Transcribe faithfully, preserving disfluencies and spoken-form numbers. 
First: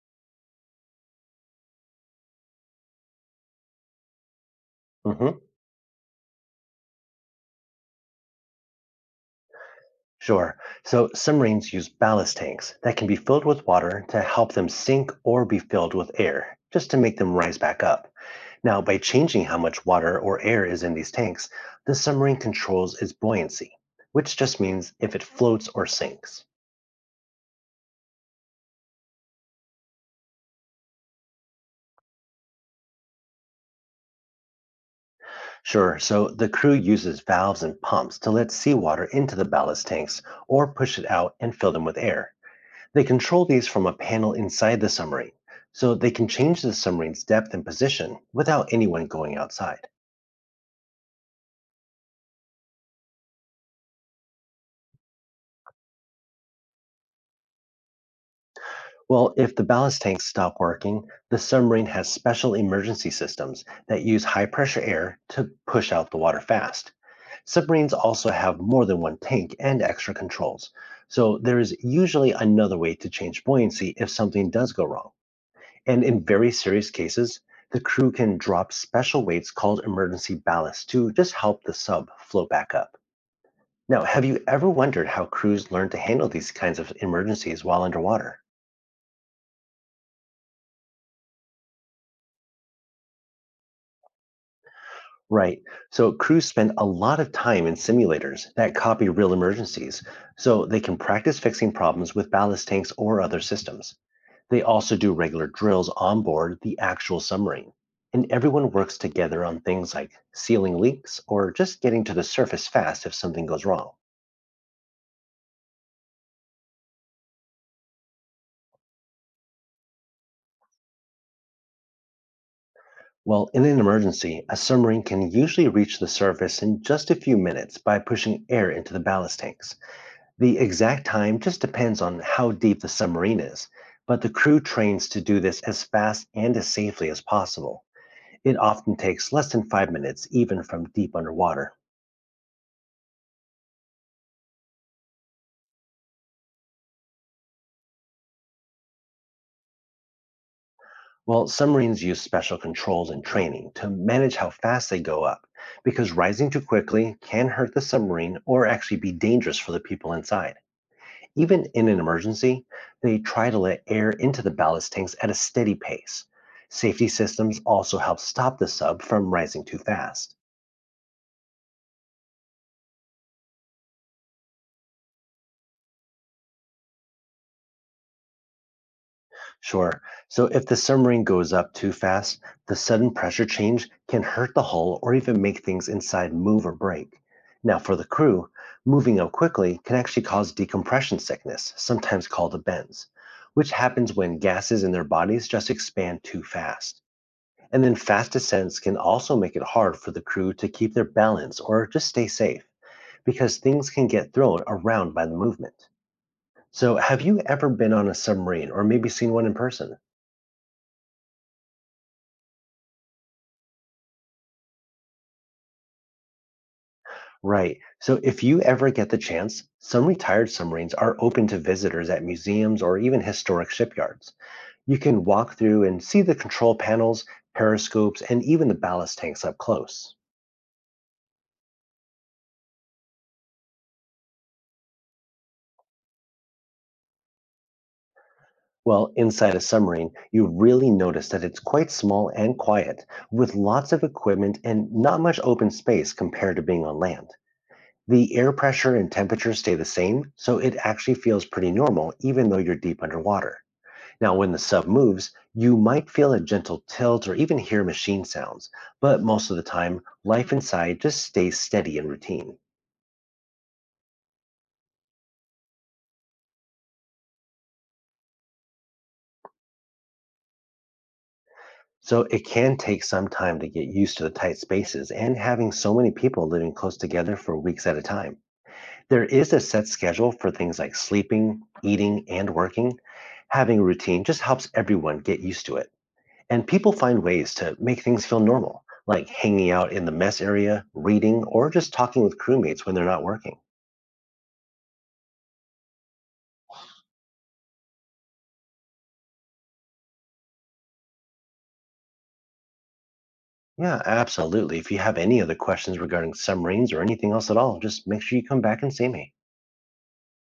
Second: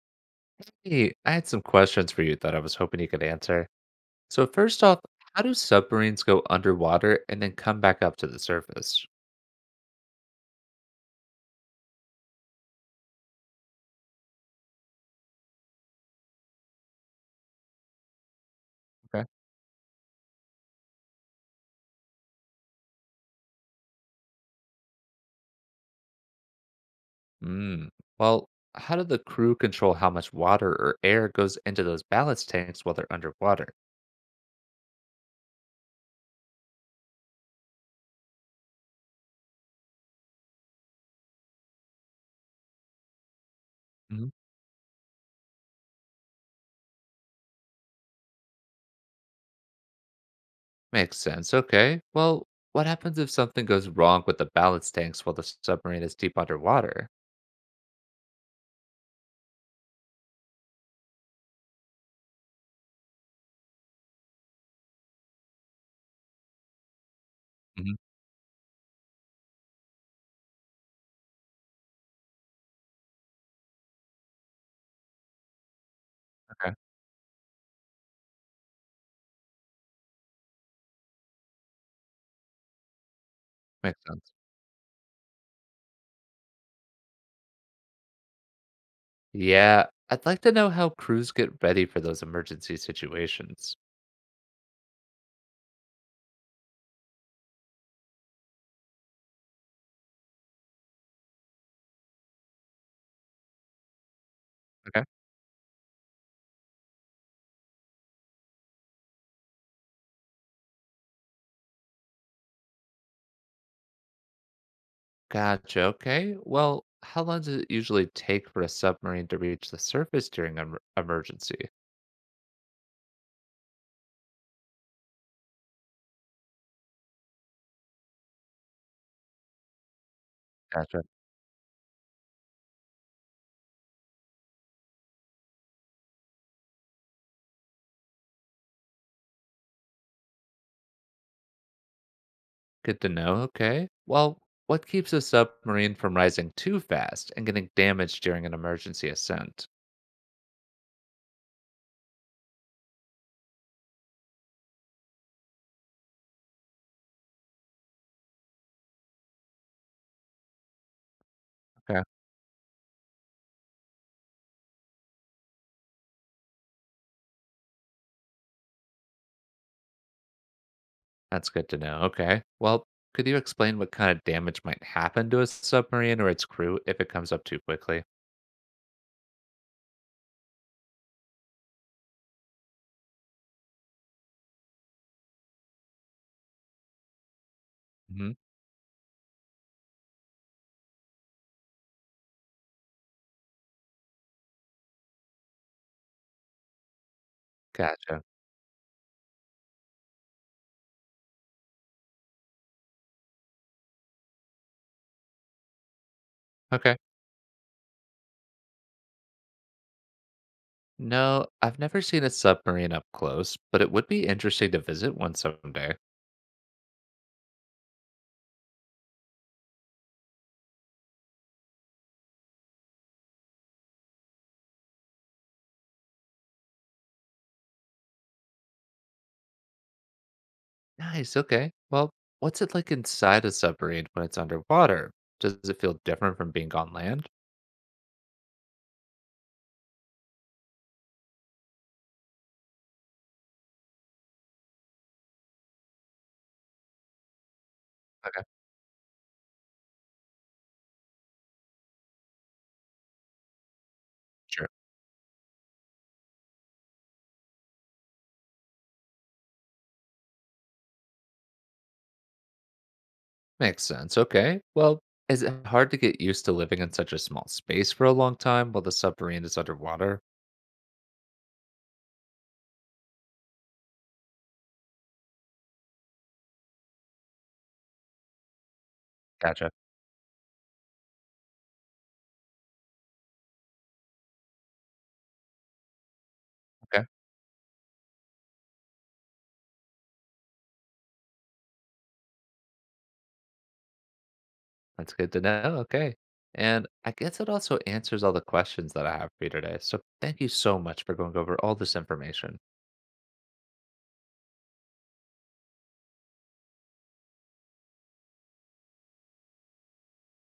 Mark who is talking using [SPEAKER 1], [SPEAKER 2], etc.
[SPEAKER 1] Hey, I had some questions for you that I was hoping you could answer. So first off,
[SPEAKER 2] hmm
[SPEAKER 1] how do submarines go underwater and then come back up to the surface?
[SPEAKER 2] Sure. So submarines use ballast tanks that can be filled with water to help them sink or be filled with air, just to make them rise back up. Now, by
[SPEAKER 1] Okay.
[SPEAKER 2] changing how much water or air is in these tanks, the submarine controls its buoyancy, which just means if it floats or sinks.
[SPEAKER 1] Mm. Well, how do the crew control how much water or air goes into those ballast tanks while they're underwater?
[SPEAKER 2] Sure, so the crew uses valves and pumps to let seawater into the ballast tanks or push it out and fill them with air. They control these from a
[SPEAKER 1] Mhm.
[SPEAKER 2] panel inside the submarine, so they can change the submarine's depth and position without anyone going outside.
[SPEAKER 1] Makes sense. Okay. Well, what happens if something goes wrong with the ballast tanks while the submarine is deep underwater?
[SPEAKER 2] Well, if the ballast tanks stop working, the submarine has special emergency systems that use high pressure air to push out the water fast. Submarines
[SPEAKER 1] Mhm.
[SPEAKER 2] also have more than one tank and extra controls, so there is usually another way to change buoyancy if something does go wrong. And in very
[SPEAKER 1] Okay.
[SPEAKER 2] serious cases, the crew can drop special weights called emergency ballast to just help the sub float back up.
[SPEAKER 1] Makes
[SPEAKER 2] Now, have
[SPEAKER 1] sense.
[SPEAKER 2] you ever wondered how crews learn to handle these kinds of emergencies while underwater?
[SPEAKER 1] Yeah, I'd like to know how crews get ready for those emergency situations.
[SPEAKER 2] Right, so crews spend a lot of time in simulators that copy real emergencies, so they can practice fixing problems with ballast tanks or other systems. They also do regular drills on board the actual submarine, and everyone works together on things like sealing leaks or just getting to the surface fast if something goes wrong.
[SPEAKER 1] Gotcha. Okay. Well, how long does it usually take for a submarine to reach the surface during an emergency?
[SPEAKER 2] Well, in an emergency, a submarine can usually reach the surface in just a few minutes by pushing air into the ballast tanks. The
[SPEAKER 1] Gotcha.
[SPEAKER 2] exact time just depends on how deep the submarine is, but the crew trains to do this as fast and as safely as possible. It often takes less than five minutes, even from deep underwater.
[SPEAKER 1] Good to know. Okay. Well, what keeps a submarine from rising too fast and getting damaged during an emergency ascent?
[SPEAKER 2] Well, submarines use special controls and training to manage how fast they go up because rising too quickly can hurt the submarine or actually be dangerous for the people inside. Even in an
[SPEAKER 1] Okay.
[SPEAKER 2] emergency, they try to let air into the ballast tanks at a steady pace. Safety systems also help stop the sub from rising too fast.
[SPEAKER 1] That's good to know. Okay. Well, could you explain what kind of damage might happen to a submarine or its crew if it comes up too quickly?
[SPEAKER 2] Sure. So if the submarine goes up too fast, the sudden pressure change can hurt the hull or even make things inside move or break. Now, for the
[SPEAKER 1] Hmm.
[SPEAKER 2] crew, moving up quickly can actually cause decompression sickness, sometimes called a benz, which happens when gases in their bodies just expand too fast. And then
[SPEAKER 1] Gotcha.
[SPEAKER 2] fast descents can also make it hard for the crew to keep their balance or just stay safe because things can get thrown around by the movement. So,
[SPEAKER 1] Okay.
[SPEAKER 2] have you ever been on a submarine or maybe seen one in person?
[SPEAKER 1] No, I've never seen a submarine up close, but it would be interesting to visit one someday.
[SPEAKER 2] Right. So if you ever get the chance, some retired submarines are open to visitors at museums or even historic shipyards. You can walk through and see the control panels, periscopes, and even the ballast tanks up close.
[SPEAKER 1] Nice, okay. Well, what's it like inside a submarine when it's underwater? Does it feel different from being on land?
[SPEAKER 2] Well, inside a submarine, you really notice that it's quite small and quiet, with lots of equipment and not much open space compared to being on land. The
[SPEAKER 1] Okay,
[SPEAKER 2] air pressure and temperature stay the same, so it actually feels pretty normal even though you're deep underwater. Now, when the
[SPEAKER 1] sure.
[SPEAKER 2] sub moves, you might feel a gentle tilt or even hear machine sounds, but most of the time, life inside just stays steady and routine.
[SPEAKER 1] Makes sense. Okay. Well, is it hard to get used to living in such a small space for a long time while the submarine is underwater?
[SPEAKER 2] So it can take some time to get used to the tight spaces and having so many people living close together for weeks at a time. There is a
[SPEAKER 1] Gotcha.
[SPEAKER 2] set schedule for things like sleeping, eating, and working. Having a routine just helps everyone get used to it. And people
[SPEAKER 1] Okay.
[SPEAKER 2] find ways to make things feel normal, like hanging out in the mess area, reading, or just talking with crewmates when they're not working.
[SPEAKER 1] That's good to know. Okay. And I guess it also answers all the questions that I have for you today. So thank you so much for going over all this information.
[SPEAKER 2] Yeah, absolutely. If you have any other questions regarding submarines or anything else at all, just make sure you come back and see me.